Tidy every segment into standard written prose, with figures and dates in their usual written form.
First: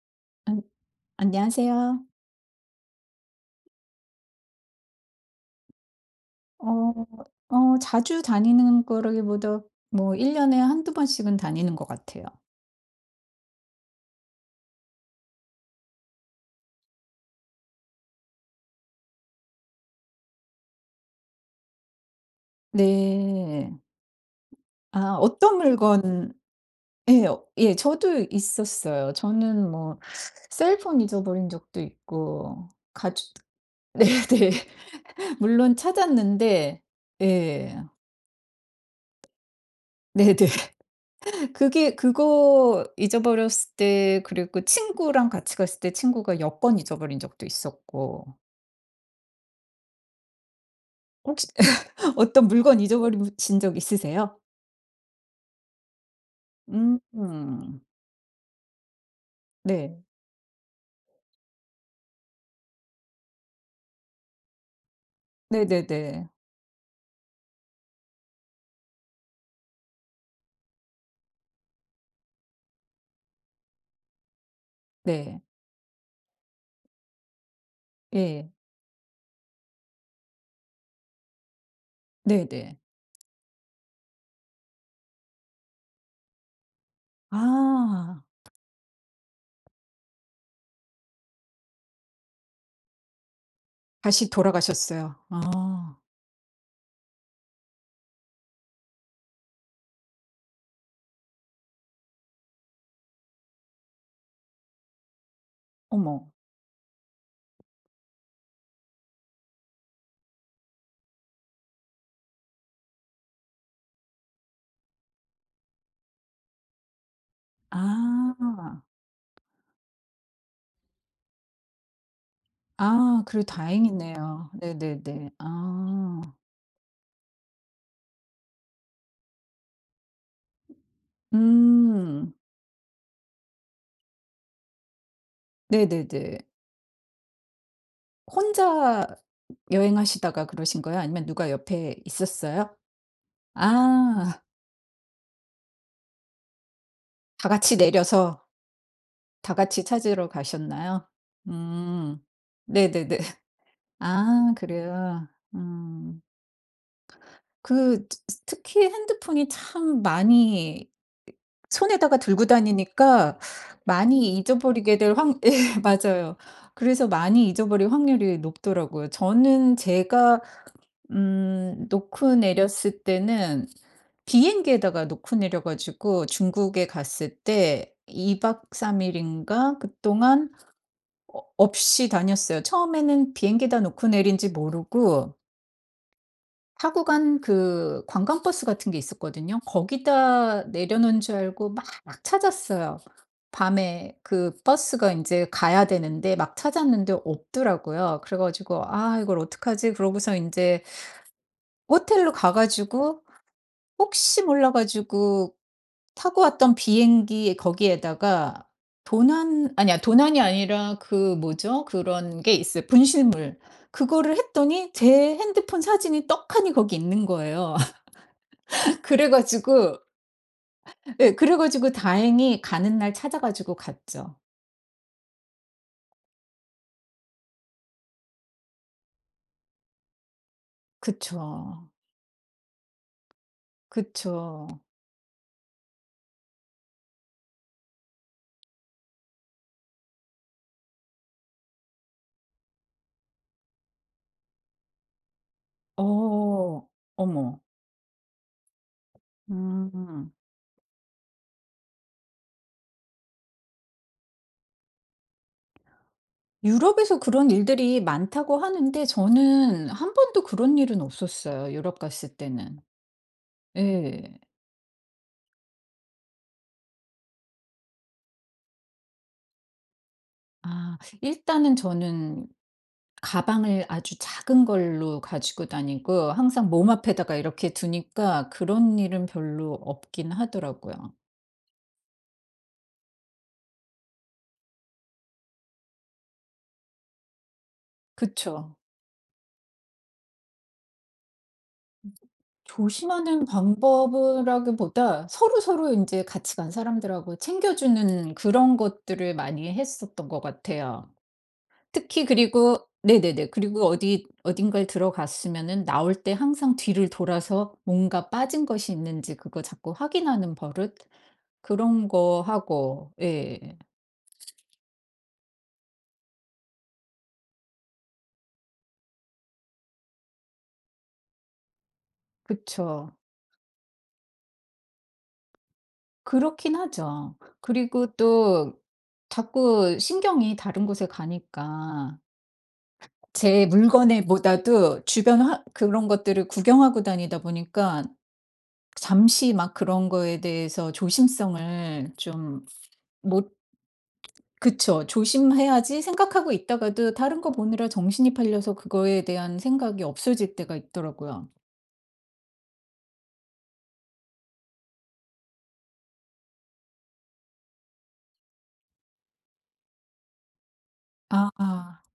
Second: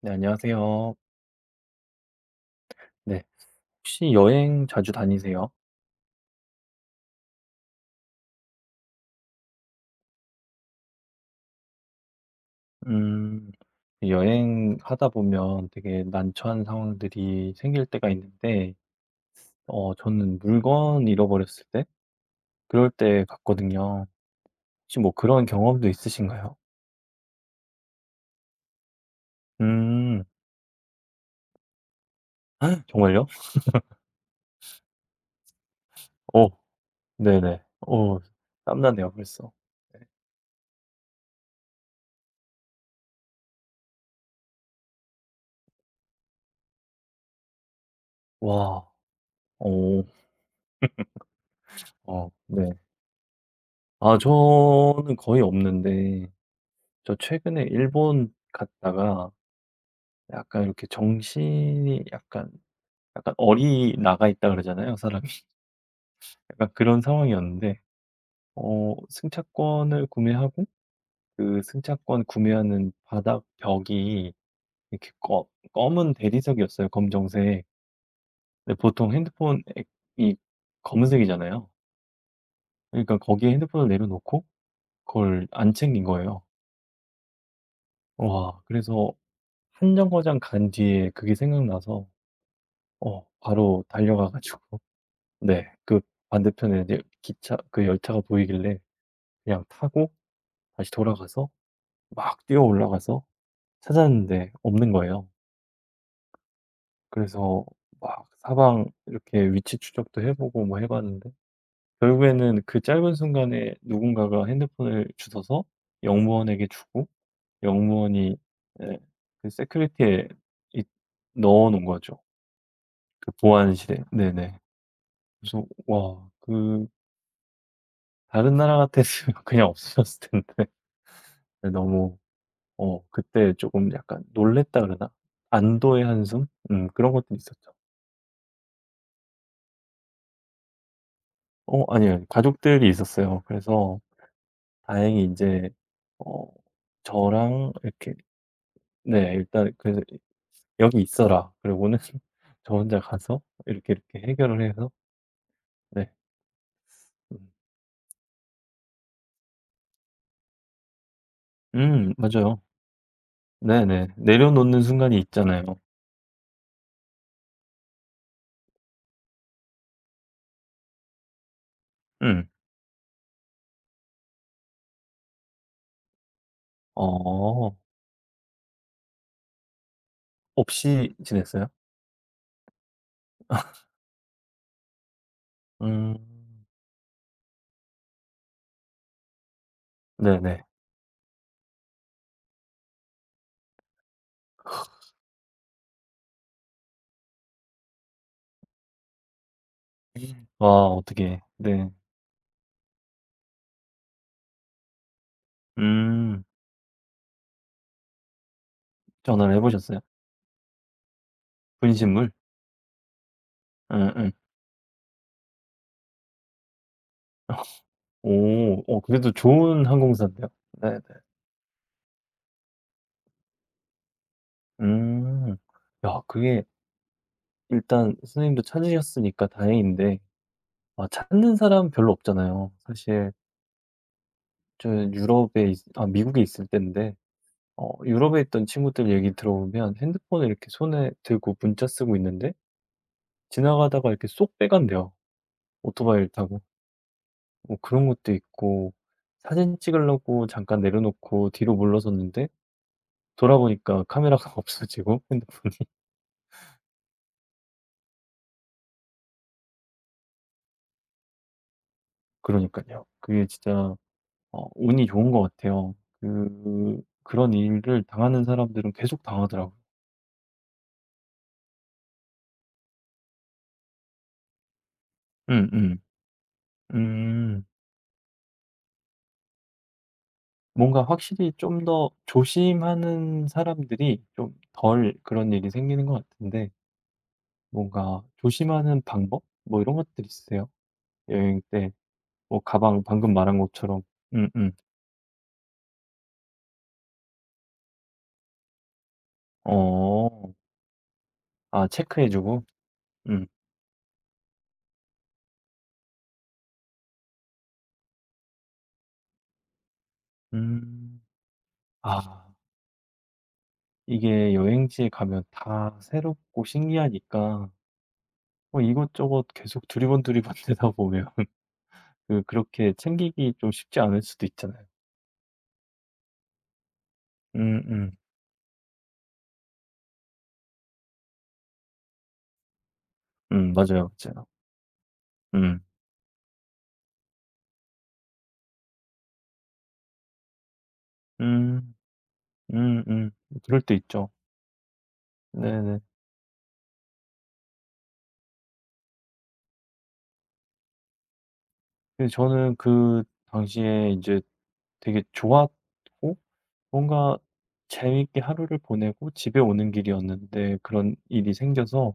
네, 안 안녕하세요. 안녕하세요. 네. 혹시 여행 자주 다니세요? 어 자주 다니는 거라기보다 뭐 1년 년에 한두 번씩은 다니는 것 같아요. 음, 여행하다 보면 되게 난처한 상황들이 생길 때가 있는데, 저는 물건 잃어버렸을 때, 그럴 때 네. 같거든요. 혹시 뭐 아 그런 어떤 경험도 물건. 있으신가요? 예. 어, 예 저도 있었어요. 저는 뭐 음. 셀폰 잊어버린 적도 있고. 정말요? 가죽 네네. 물론 어, 찾았는데. 네네. 예. 땀나네요, 벌써. 네. 네네. 그게 그거 잊어버렸을 때 그리고 친구랑 같이 갔을 때 친구가 여권 잊어버린 적도 있었고. 와, 오, 혹시 어, 어떤 네. 물건 잊어버리신 적 아, 있으세요? 저는 거의 없는데, 저 최근에 음. 일본 갔다가, 네. 약간 이렇게 정신이 약간 어리나가 있다 그러잖아요, 사람이. 네네네. 약간 그런 상황이었는데 승차권을 구매하고 그 승차권 구매하는 바닥 벽이 이렇게 네. 검 검은 대리석이었어요, 검정색. 예. 근데 보통 핸드폰이 검은색이잖아요. 네네. 그러니까 거기에 핸드폰을 내려놓고 그걸 안 챙긴 거예요. 아. 와, 그래서 한 정거장 간 뒤에 그게 생각나서 바로 다시 달려가 가지고. 돌아가셨어요. 네. 아. 그 반대편에 이제 기차 그 열차가 보이길래 그냥 타고 다시 돌아가서 막 뛰어 올라가서 찾았는데 없는 거예요. 어머. 그래서 막 사방 이렇게 위치 추적도 해 보고 뭐 해 봤는데 결국에는 그 짧은 순간에 누군가가 핸드폰을 주워서 영무원에게 주고 아. 영무원이 예 그 세큐리티에 이 넣어 놓은 거죠. 아 그 그래도 보안실에. 다행이네요. 네네. 네네네. 그래서 아. 와, 그 다른 나라 같았으면 그냥 없어졌을 텐데. 네, 너무 음. 그때 조금 약간 놀랬다 그러나? 안도의 네네네. 한숨? 그런 것들이 있었죠. 혼자 여행하시다가 그러신 거예요? 아니면 누가 옆에 아니요, 있었어요? 가족들이 있었어요. 그래서 아. 다행히 이제 어 다 저랑 같이 이렇게 내려서 네 다 일단 같이 그래서 찾으러 "여기 가셨나요? 있어라." 그리고는 음. 저 혼자 네네네. 가서 이렇게, 이렇게 아 해결을 해서. 그래요? 네. 음. 음. 그 트- 특히 핸드폰이 참 많이 손에다가 들고 맞아요. 다니니까 네네. 많이 내려놓는 잊어버리게 될 순간이 확 예 있잖아요. 맞아요. 그래서 많이 잊어버릴 확률이 높더라고요. 저는 제가 놓고 음. 내렸을 때는 비행기에다가 놓고 내려 가지고 중국에 갔을 어. 때 2박 3일 일인가 그동안 없이 어 지냈어요? 없이 다녔어요. 처음에는 비행기에다 놓고 내린지 모르고 음. 타고 간 그 관광버스 같은 게 있었거든요. 네네. 거기다 내려놓은 줄 알고 막 찾았어요. 밤에 그 버스가 인제 가야 되는데 막 찾았는데 없더라고요. 그래 가지고 '아 이걸 어떡하지?' 그러고서 인제 와, 어떡해. 네. 호텔로 가 가지고 혹시 몰라 가지고 타고 음. 왔던 비행기 거기에다가 전화를 해 보셨어요? 도난이 아니라 그 뭐죠? 분신물? 그런 게 있어요. 분실물. 응응. 그거를 했더니 제 핸드폰 사진이 떡하니 거기 있는 거예요. 오. 그래 그래도 좋은 가지고 항공사인데요. 네네. 다행히 가는 날 찾아 가지고 갔죠. 음. 야, 그게 일단 선생님도 찾으셨으니까 다행인데 아, 찾는 그쵸. 사람 별로 없잖아요. 사실 그쵸. 저는 유럽에 있 아 미국에 있을 땐데 유럽에 있던 친구들 얘기 들어보면 핸드폰을 이렇게 손에 들고 문자 쓰고 있는데 지나가다가 이렇게 쏙 빼간대요, 오토바이를 타고. 어. 어머. 뭐 그런 것도 있고 사진 음. 찍으려고 잠깐 내려놓고 뒤로 물러섰는데 돌아보니까 카메라가 없어지고 핸드폰 유럽에서 그런 일들이 많다고 하는데 저는 한 번도 그런 일은 없었어요, 유럽 갔을 때는. 그러니깐요. 그게 진짜 예. 운이 좋은 것 같아요. 그런 일을 당하는 사람들은 계속 당하더라고요. 아 일단은 저는 가방을 아주 작은 걸로 가지고 음음. 음. 다니고 항상 몸 앞에다가 음. 이렇게 두니까 그런 일은 별로 없긴 뭔가 하더라고요. 확실히 좀 더 조심하는 사람들이 좀 덜 그런 일이 생기는 것 같은데 뭔가 그쵸. 조심하는 방법? 뭐 이런 것들 있으세요? 여행 때 뭐 가방 방금 조심하는 말한 것처럼. 음음. 방법이라기보다 서로서로 인제 같이 간 사람들하고 챙겨주는 그런 것들을 많이 했었던 것 어. 같아요. 아, 특히 체크해 주고. 그리고 음. 네네네. 그리고 어디 어딘가에 들어갔으면은 나올 때 항상 뒤를 돌아서 뭔가 빠진 것이 있는지 그거 자꾸 확인하는 버릇? 음. 그런 거 아. 하고 예. 이게 여행지에 가면 다 새롭고 신기하니까 뭐 이것저것 계속 두리번두리번 되다 보면 그렇게 그쵸. 챙기기 좀 쉽지 않을 수도 있잖아요. 그렇긴 하죠. 음음. 그리고 음, 또 자꾸 신경이 다른 곳에 가니까 제 맞아요, 물건에 맞아요. 보다도 주변 화 음. 그런 것들을 구경하고 다니다 보니까 잠시 막 그런 거에 대해서 음. 조심성을 좀 음음. 못. 그럴 때 있죠. 그쵸. 네네. 조심해야지 생각하고 있다가도 다른 거 보느라 정신이 팔려서 그거에 대한 생각이 없어질 때가 있더라고요. 근데 저는 그 당시에 이제 되게 좋았고 뭔가 재밌게 하루를 보내고 집에 오는 길이었는데 그런 아. 일이 아, 생겨서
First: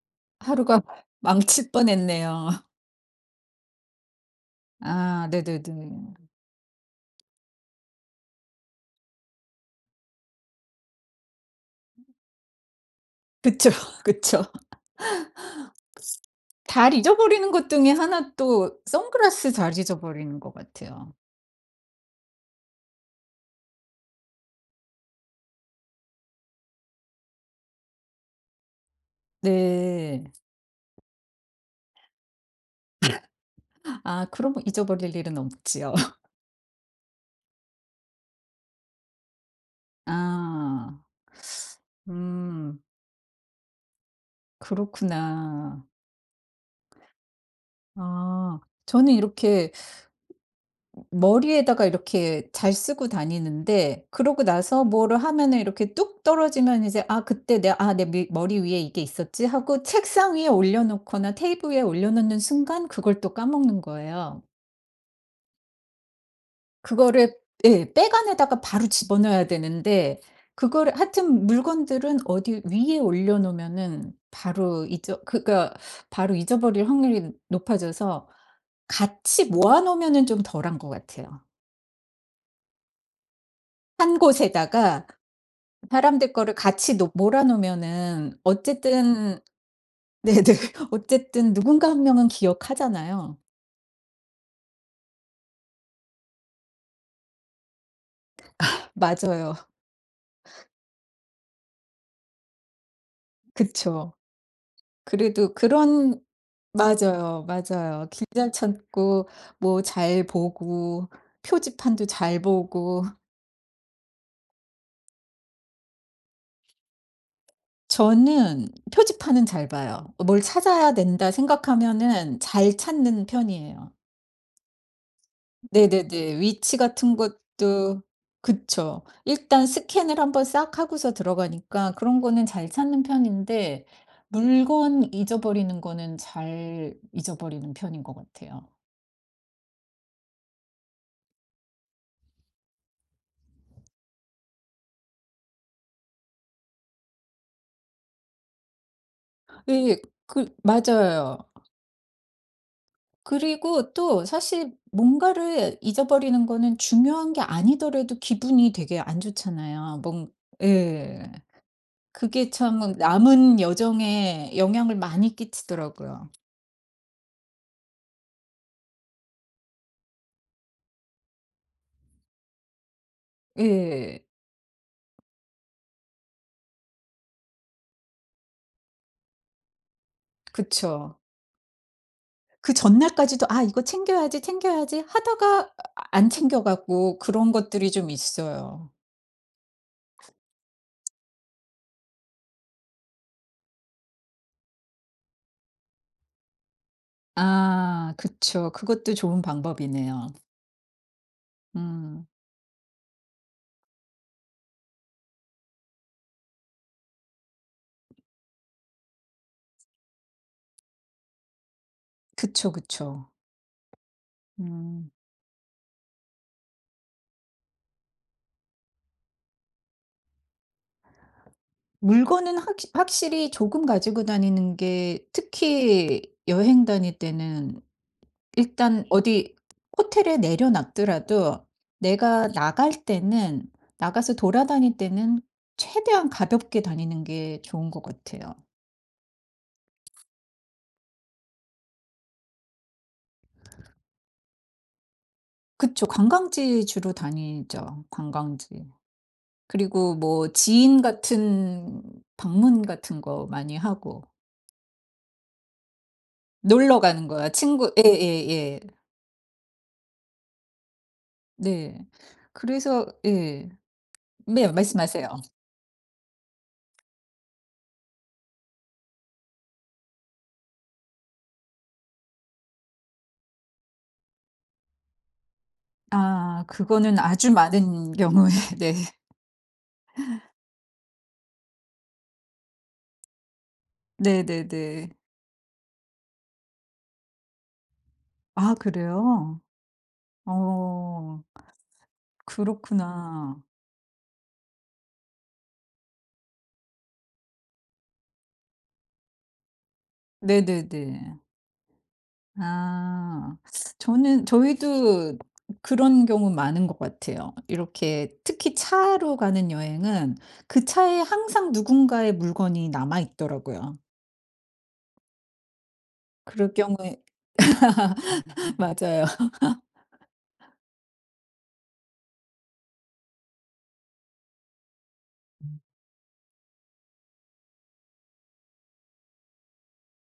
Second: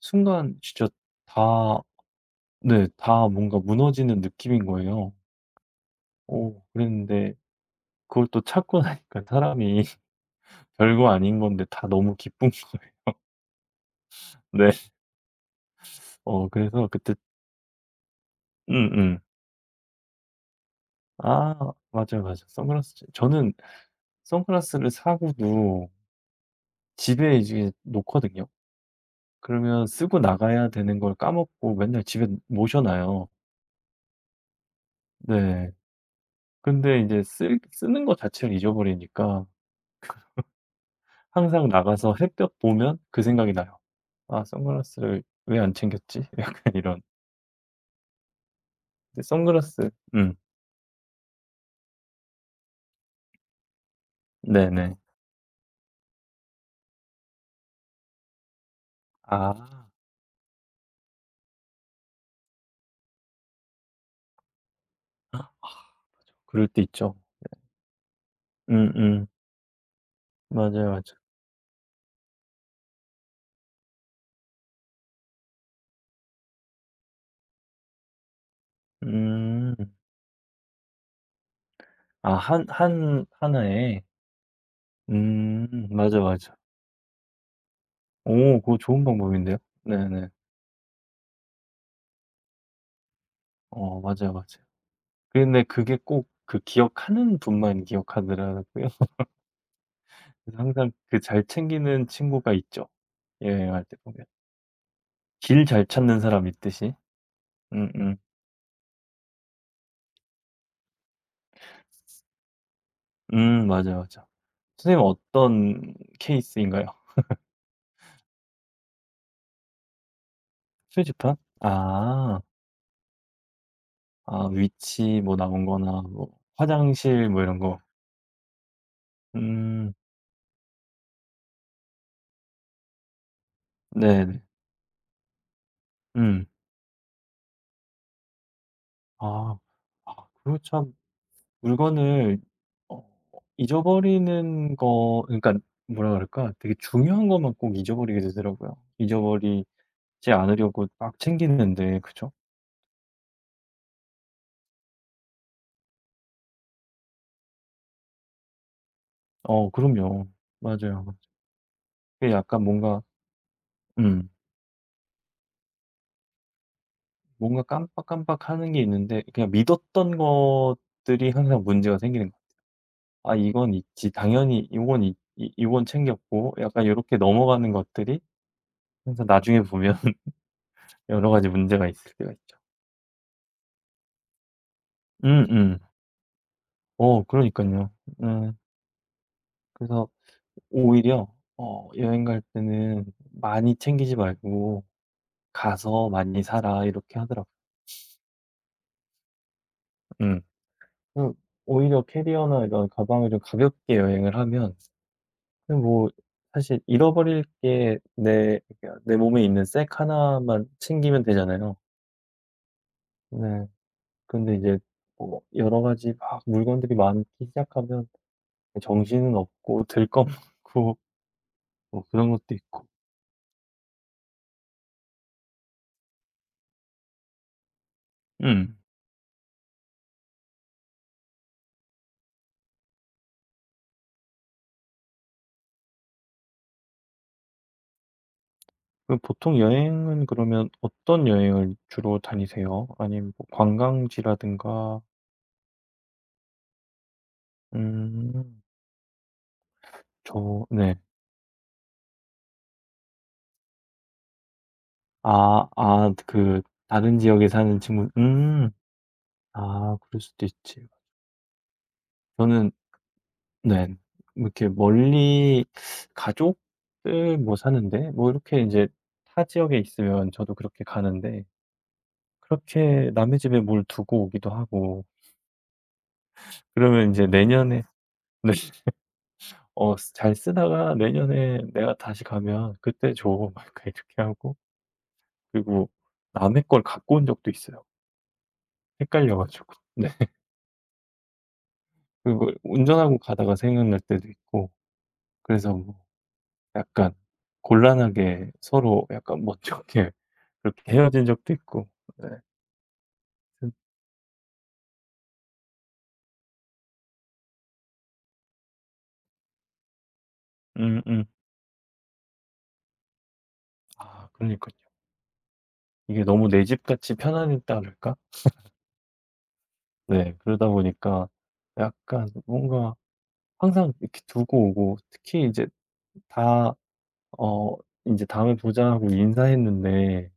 순간 하루가 진짜 망칠 다 뻔했네요. 네. 다 뭔가 무너지는 느낌인 거예요. 아 네네네. 오, 그랬는데 그걸 또 찾고 나니까 사람이 별거 아닌 건데 다 너무 기쁜 거예요. 그쵸, 그쵸. 네. 그래서 잘 그때. 잊어버리는 것 중에 하나 또 음음. 선글라스 잘 잊어버리는 것 같아요. 아, 맞아요, 맞아요. 선글라스 저는 선글라스를 사고도 집에 이제 놓거든요. 그러면 쓰고 네. 나가야 되는 걸 까먹고 맨날 집에 모셔 놔요. 아 그럼 잊어버릴 일은 네. 없지요. 근데 이제 쓰는 거 자체를 잊어버리니까 아. 항상 나가서 햇볕 음 보면 그 생각이 나요. '아 선글라스를 왜 안 그렇구나. 챙겼지?' 약간 이런. 아 저는 근데 이렇게 선글라스. 음. 머리에다가 이렇게 잘 쓰고 다니는데 그러고 나서 네네. 뭐를 하면은 이렇게 뚝 떨어지면 이제 '아 그때 내 아 내 미 머리 위에 이게 있었지.' 아. 하고 책상 위에 올려 놓거나 테이블 위에 올려 놓는 순간 그걸 또 까먹는 거예요. 그럴 때 있죠. 그거를 예 백안에다가 바로 음음. 집어넣어야 되는데 맞아요, 그거를 맞아. 하여튼 물건들은 어디 위에 올려 놓으면은 바로 잊어 그러니까 바로 잊어버릴 확률이 높아져서 같이 음. 모아 놓으면은 좀 덜한 것 같아요. 아, 한 한 하나에. 한 곳에다가 음. 맞아, 사람들 맞아. 거를 같이 놓 몰아 놓으면은 오, 그거 좋은 어쨌든 방법인데요. 네네. 네네. 어쨌든 누군가 한 명은 기억하잖아요. 맞아요, 맞아요. 근데 그게 꼭 그 기억하는 분만 기억하더라고요. 그래서 맞아요. 항상 그 잘 챙기는 친구가 있죠, 여행할 때 그쵸. 보면. 그래도 길 잘 찾는 그런 사람 있듯이. 맞아요, 맞아요. 음음. 길 잘 찾고 뭐 잘 보고 표지판도 잘 보고 음. 맞아, 맞아. 선생님은 어떤 케이스인가요? 저는 표지판은 잘 봐요. '뭘 찾아야 된다.' 표지판? 생각하면은 아. 잘 찾는 편이에요. 아, 위치 뭐 나온 거나 뭐 네네네. 위치 같은 화장실 뭐 이런 거. 것도 그쵸. 일단 음. 스캔을 한번 싹 하고서 들어가니까 그런 거는 잘 찾는 편인데 네네. 물건 잊어버리는 거는 음. 잘 잊어버리는 편인 것 같아요. 아. 아그고참 물건을 어 잊어버리는 거 그러니까 뭐라 그럴까? 되게 중요한 것만 꼭 잊어버리게 되더라고요. 잊어버리지 예. 그 않으려고 막 맞아요. 챙기는데 그죠? 그리고 또 사실 뭔가를 잊어버리는 거는 중요한 게 아니더라도 기분이 되게 안 좋잖아요. 그럼요. 뭔. 맞아요. 예. 그게 그게 약간 참 뭔가. 남은 음. 여정에 영향을 많이 끼치더라고요. 뭔가 깜빡깜빡하는 게 있는데 그냥 믿었던 것들이 항상 문제가 생기는 거예요. '아 이건 있지. 예. 당연히 이건이이건 챙겼고.' 약간 요렇게 넘어가는 것들이 항상 나중에 보면 그쵸. 여러 가지 문제가 있을 때가 있죠. 그 전날까지도 '아 이거 챙겨야지, 챙겨야지.' 하다가 음음. 안 챙겨 가고 그런 그러니깐요. 것들이 좀 음. 있어요. 그래서 오히려 여행 갈 때는 "많이 챙기지 말고 가서 많이 사라." 이렇게 하더라고요. 아 그쵸. 그것도 좋은 방법이네요. 음. 그 오히려 음. 캐리어나 이런 가방을 좀 가볍게 여행을 하면 근데 뭐 사실 잃어버릴 게 내 그러니까 내 몸에 있는 색 하나만 챙기면 되잖아요. 그쵸, 그쵸. 네. 근데 이제 음. 뭐 여러 가지 막 물건들이 많기 시작하면 정신은 없고 들것만고 뭐 그런 것도 물건은 확 있고. 확실히 조금 가지고 다니는 게 특히 여행 다닐 때는 음. 일단 어디 호텔에 내려 놨더라도 내가 나갈 때는 나가서 돌아다닐 때는 최대한 가볍게 다니는 게 좋은 것 같아요. 그럼 보통 여행은 그러면 어떤 여행을 주로 다니세요? 아니면 뭐 관광지라든가. 그쵸. 관광지 주로 다니죠, 음. 관광지. 그리고 뭐 저, 네. 지인 같은 방문 같은 거 많이 하고 아, 아, 그 놀러 다른 가는 지역에 거야. 사는 친구 예 친구. 음. 예예. 아, 그럴 수도 있지. 네. 저는 그래서 예. 네. 뭐 이렇게 네. 말씀하세요. 멀리 가족들 뭐 사는데 뭐 이렇게 이제 타 지역에 있으면 저도 그렇게 가는데 그렇게 남의 집에 뭘 두고 오기도 하고 아 그러면 이 그거는 제 아주 내년에 많은 경우에 네 네. 어 쓰 잘 쓰다가 내년에 내가 다시 가면 "그때 줘." 막 이렇게 하고 네네네. 그리고 남의 걸 갖고 온 적도 있어요, 아 헷갈려 그래요? 가지고. 네. 어 그리고 운전하고 가다가 그렇구나. 생각날 때도 있고 그래서 뭐 약간 곤란하게 서로 약간 먼저 이렇게 그렇게 헤어진 네네네. 적도 있고. 네. 아 음. 저는 저희도 그런 경우 많은 것 같아요. 이렇게 특히 차로 가는 여행은 그 차에 음음. 항상 누군가의 물건이 남아 있더라고요. 아, 그러니깐요. 이게 너무 내 그럴 집같이 경우에 편안했다 그럴까? 맞아요. 네. 그러다 보니까 약간 뭔가 항상 이렇게 두고 오고 특히 이제 다 어 인제 "다음에 보자." 하고 인사했는데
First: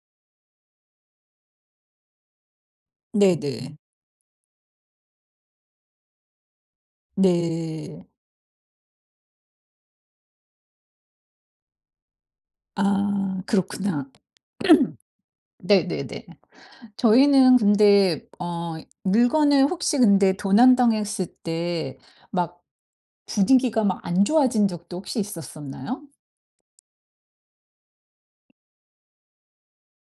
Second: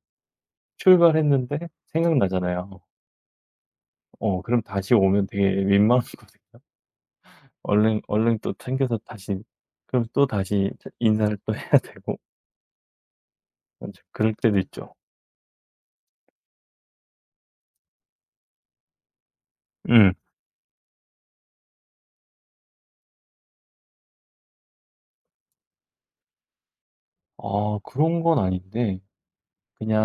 출발했는데 생각나잖아요. 네네. 그럼 다시 오면 되게 민망하거든요. 얼른 네. 얼른 또 챙겨서 다시 그럼 또다시 차 인사를 또 해야 되고. 아 좀 그렇구나. 그럴 때도 있죠. 네네네. 저희는 근데 어 물건을 혹시 음. 근데 도난당했을 때 막 분위기가 막 안 좋아진 적도 혹시 있었었나요? 아, 그런 건 아닌데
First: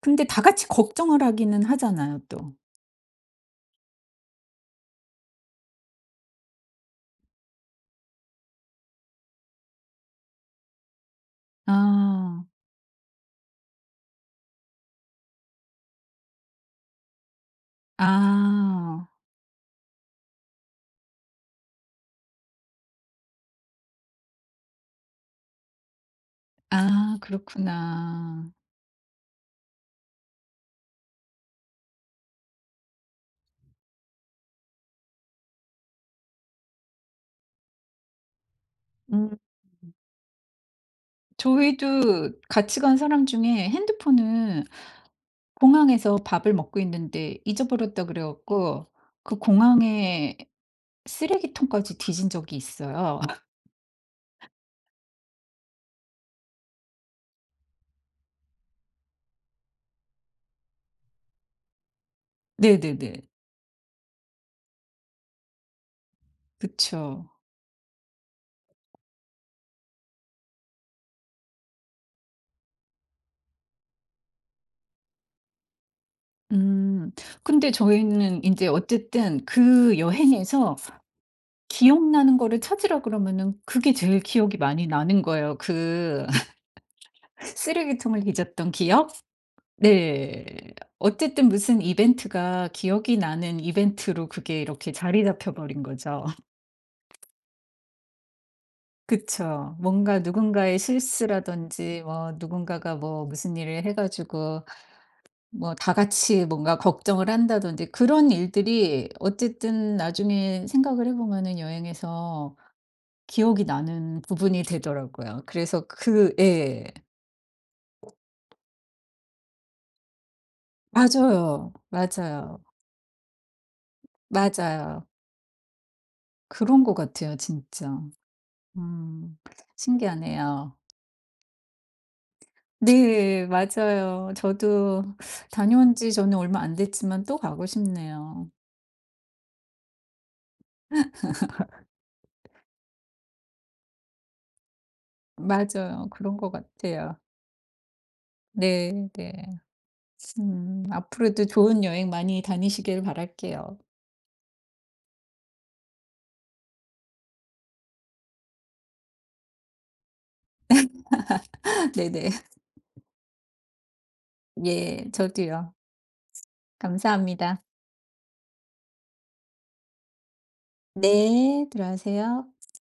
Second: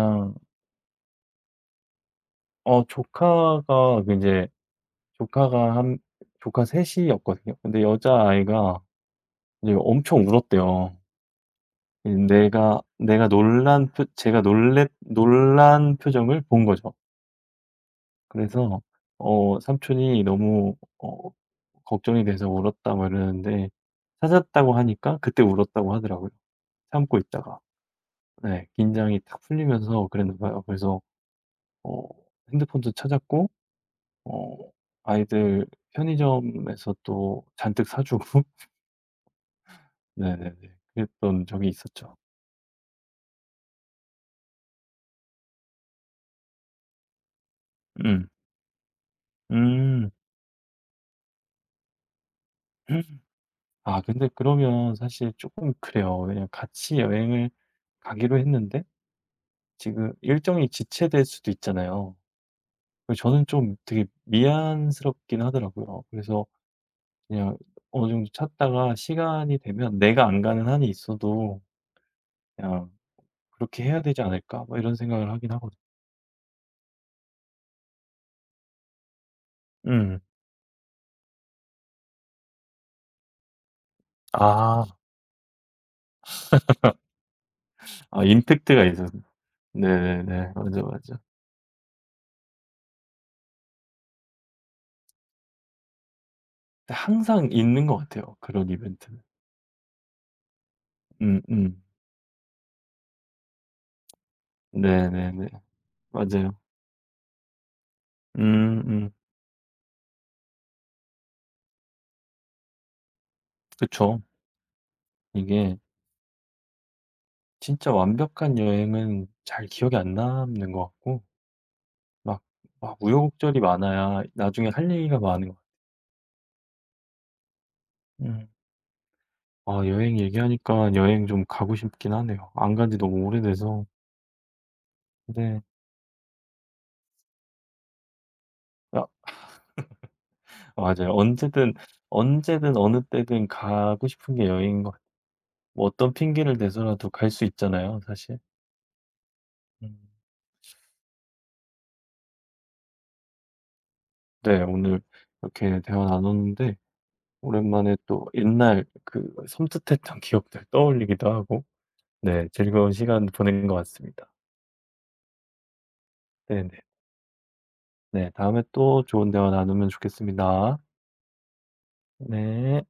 근데 다 같이 걱정을 하기는 하잖아요, 또. 조카가 그제 조카가 한 조카 셋 이었거든요. 근데 여자아이가 이제 엄청 울었대요. 이 아. 내가 내가 놀란 표 제가 놀랬 놀란 표정을 본 거죠. 그래서 아. 삼촌이 너무 걱정이 돼서 울었다 뭐 이러는데 찾았다고 하니까 그때 울었다고 하더라고요. 아 참고 있다가. 그렇구나. 네. 긴장이 탁 풀리면서 그랬나 봐요. 그래서 어 핸드폰도 찾았고 어 아이들 편의점에서 또 잔뜩 사 주고 음. 네네네. 그랬던 적이 있었죠. 저희도 같이 간 사람 중에 핸드폰을 공항에서 밥을 먹고 있는데 잊어버렸다 그래 음. 갖고 그 음. 공항에 쓰레기통까지 뒤진 적이 있어요. 아, 근데 그러면 사실 조금 그래요. 왜냐면 같이 여행을 가기로 했는데 지금 일정이 지체될 수도 있잖아요. 그래서 네네네. 저는 좀 되게 미안스럽긴 하더라고요. 그래서 그쵸. 그냥 어느 정도 찾다가 시간이 되면 '내가 안 가는 한이 있어도 그냥 그렇게 해야 되지 않을까?' 뭐 이런 생각을 하긴 하거든요. 음. 근데 저희는 이제 어쨌든 그 음. 여행에서 기억나는 거를 찾으라 그러면은 그게 제일 기억이 아. 많이 나는 거예요. 그 아, 쓰레기통을 뒤졌던 임팩트가 있어서. 기억? 네. 네네네. 맞아, 맞아. 어쨌든 무슨 이벤트가 기억이 나는 이벤트로 그게 이렇게 자리 잡혀 버린 거죠. 항상 있는 것 같아요, 그런 이벤트는. 그쵸. 뭔가 누군가의 음음. 실수라든지 뭐 누군가가 뭐 무슨 일을 해 가지고 네네네. 뭐 다 같이 맞아요. 뭔가 걱정을 한다든지 그런 일들이 음음. 어쨌든 나중에 생각을 해 보면은 여행에서 기억이 그쵸. 나는 부분이 되더라고요. 이게 그래서 그 예. 진짜 완벽한 여행은 잘 기억에 안 남는 것 같고 맞아요. 막 맞아요. 막 우여곡절이 많아야 나중에 할 맞아요. 얘기가 많은 것 같아요. 그런 것 같아요 진짜. 음. 음. 아, 여행 신기하네요. 얘기하니까 여행 좀 가고 싶긴 하네요. 안 간지 너무 네. 오래돼서. 맞아요. 저도 네. 다녀온 지 저는 얼마 안 됐지만 또 가고 싶네요. 아, 맞아요. 언제든, 언제든 어느 때든 가고 싶은 게 여행인 것. 뭐 맞아요. 어떤 그런 것 핑계를 대서라도 같아요. 갈 수 있잖아요, 사실. 네. 네. 음. 음. 앞으로도 좋은 여행 많이 다니시길 바랄게요. 네, 오늘 이렇게 대화 나눴는데 오랜만에 또 옛날 그 섬뜩했던 기억들 떠올리기도 하고 네네. 네, 즐거운 시간 보낸 것 같습니다. 예. 저도요. 네네. 감사합니다. 네, 다음에 또 좋은 대화 나누면 좋겠습니다. 네. 들어가세요. 네.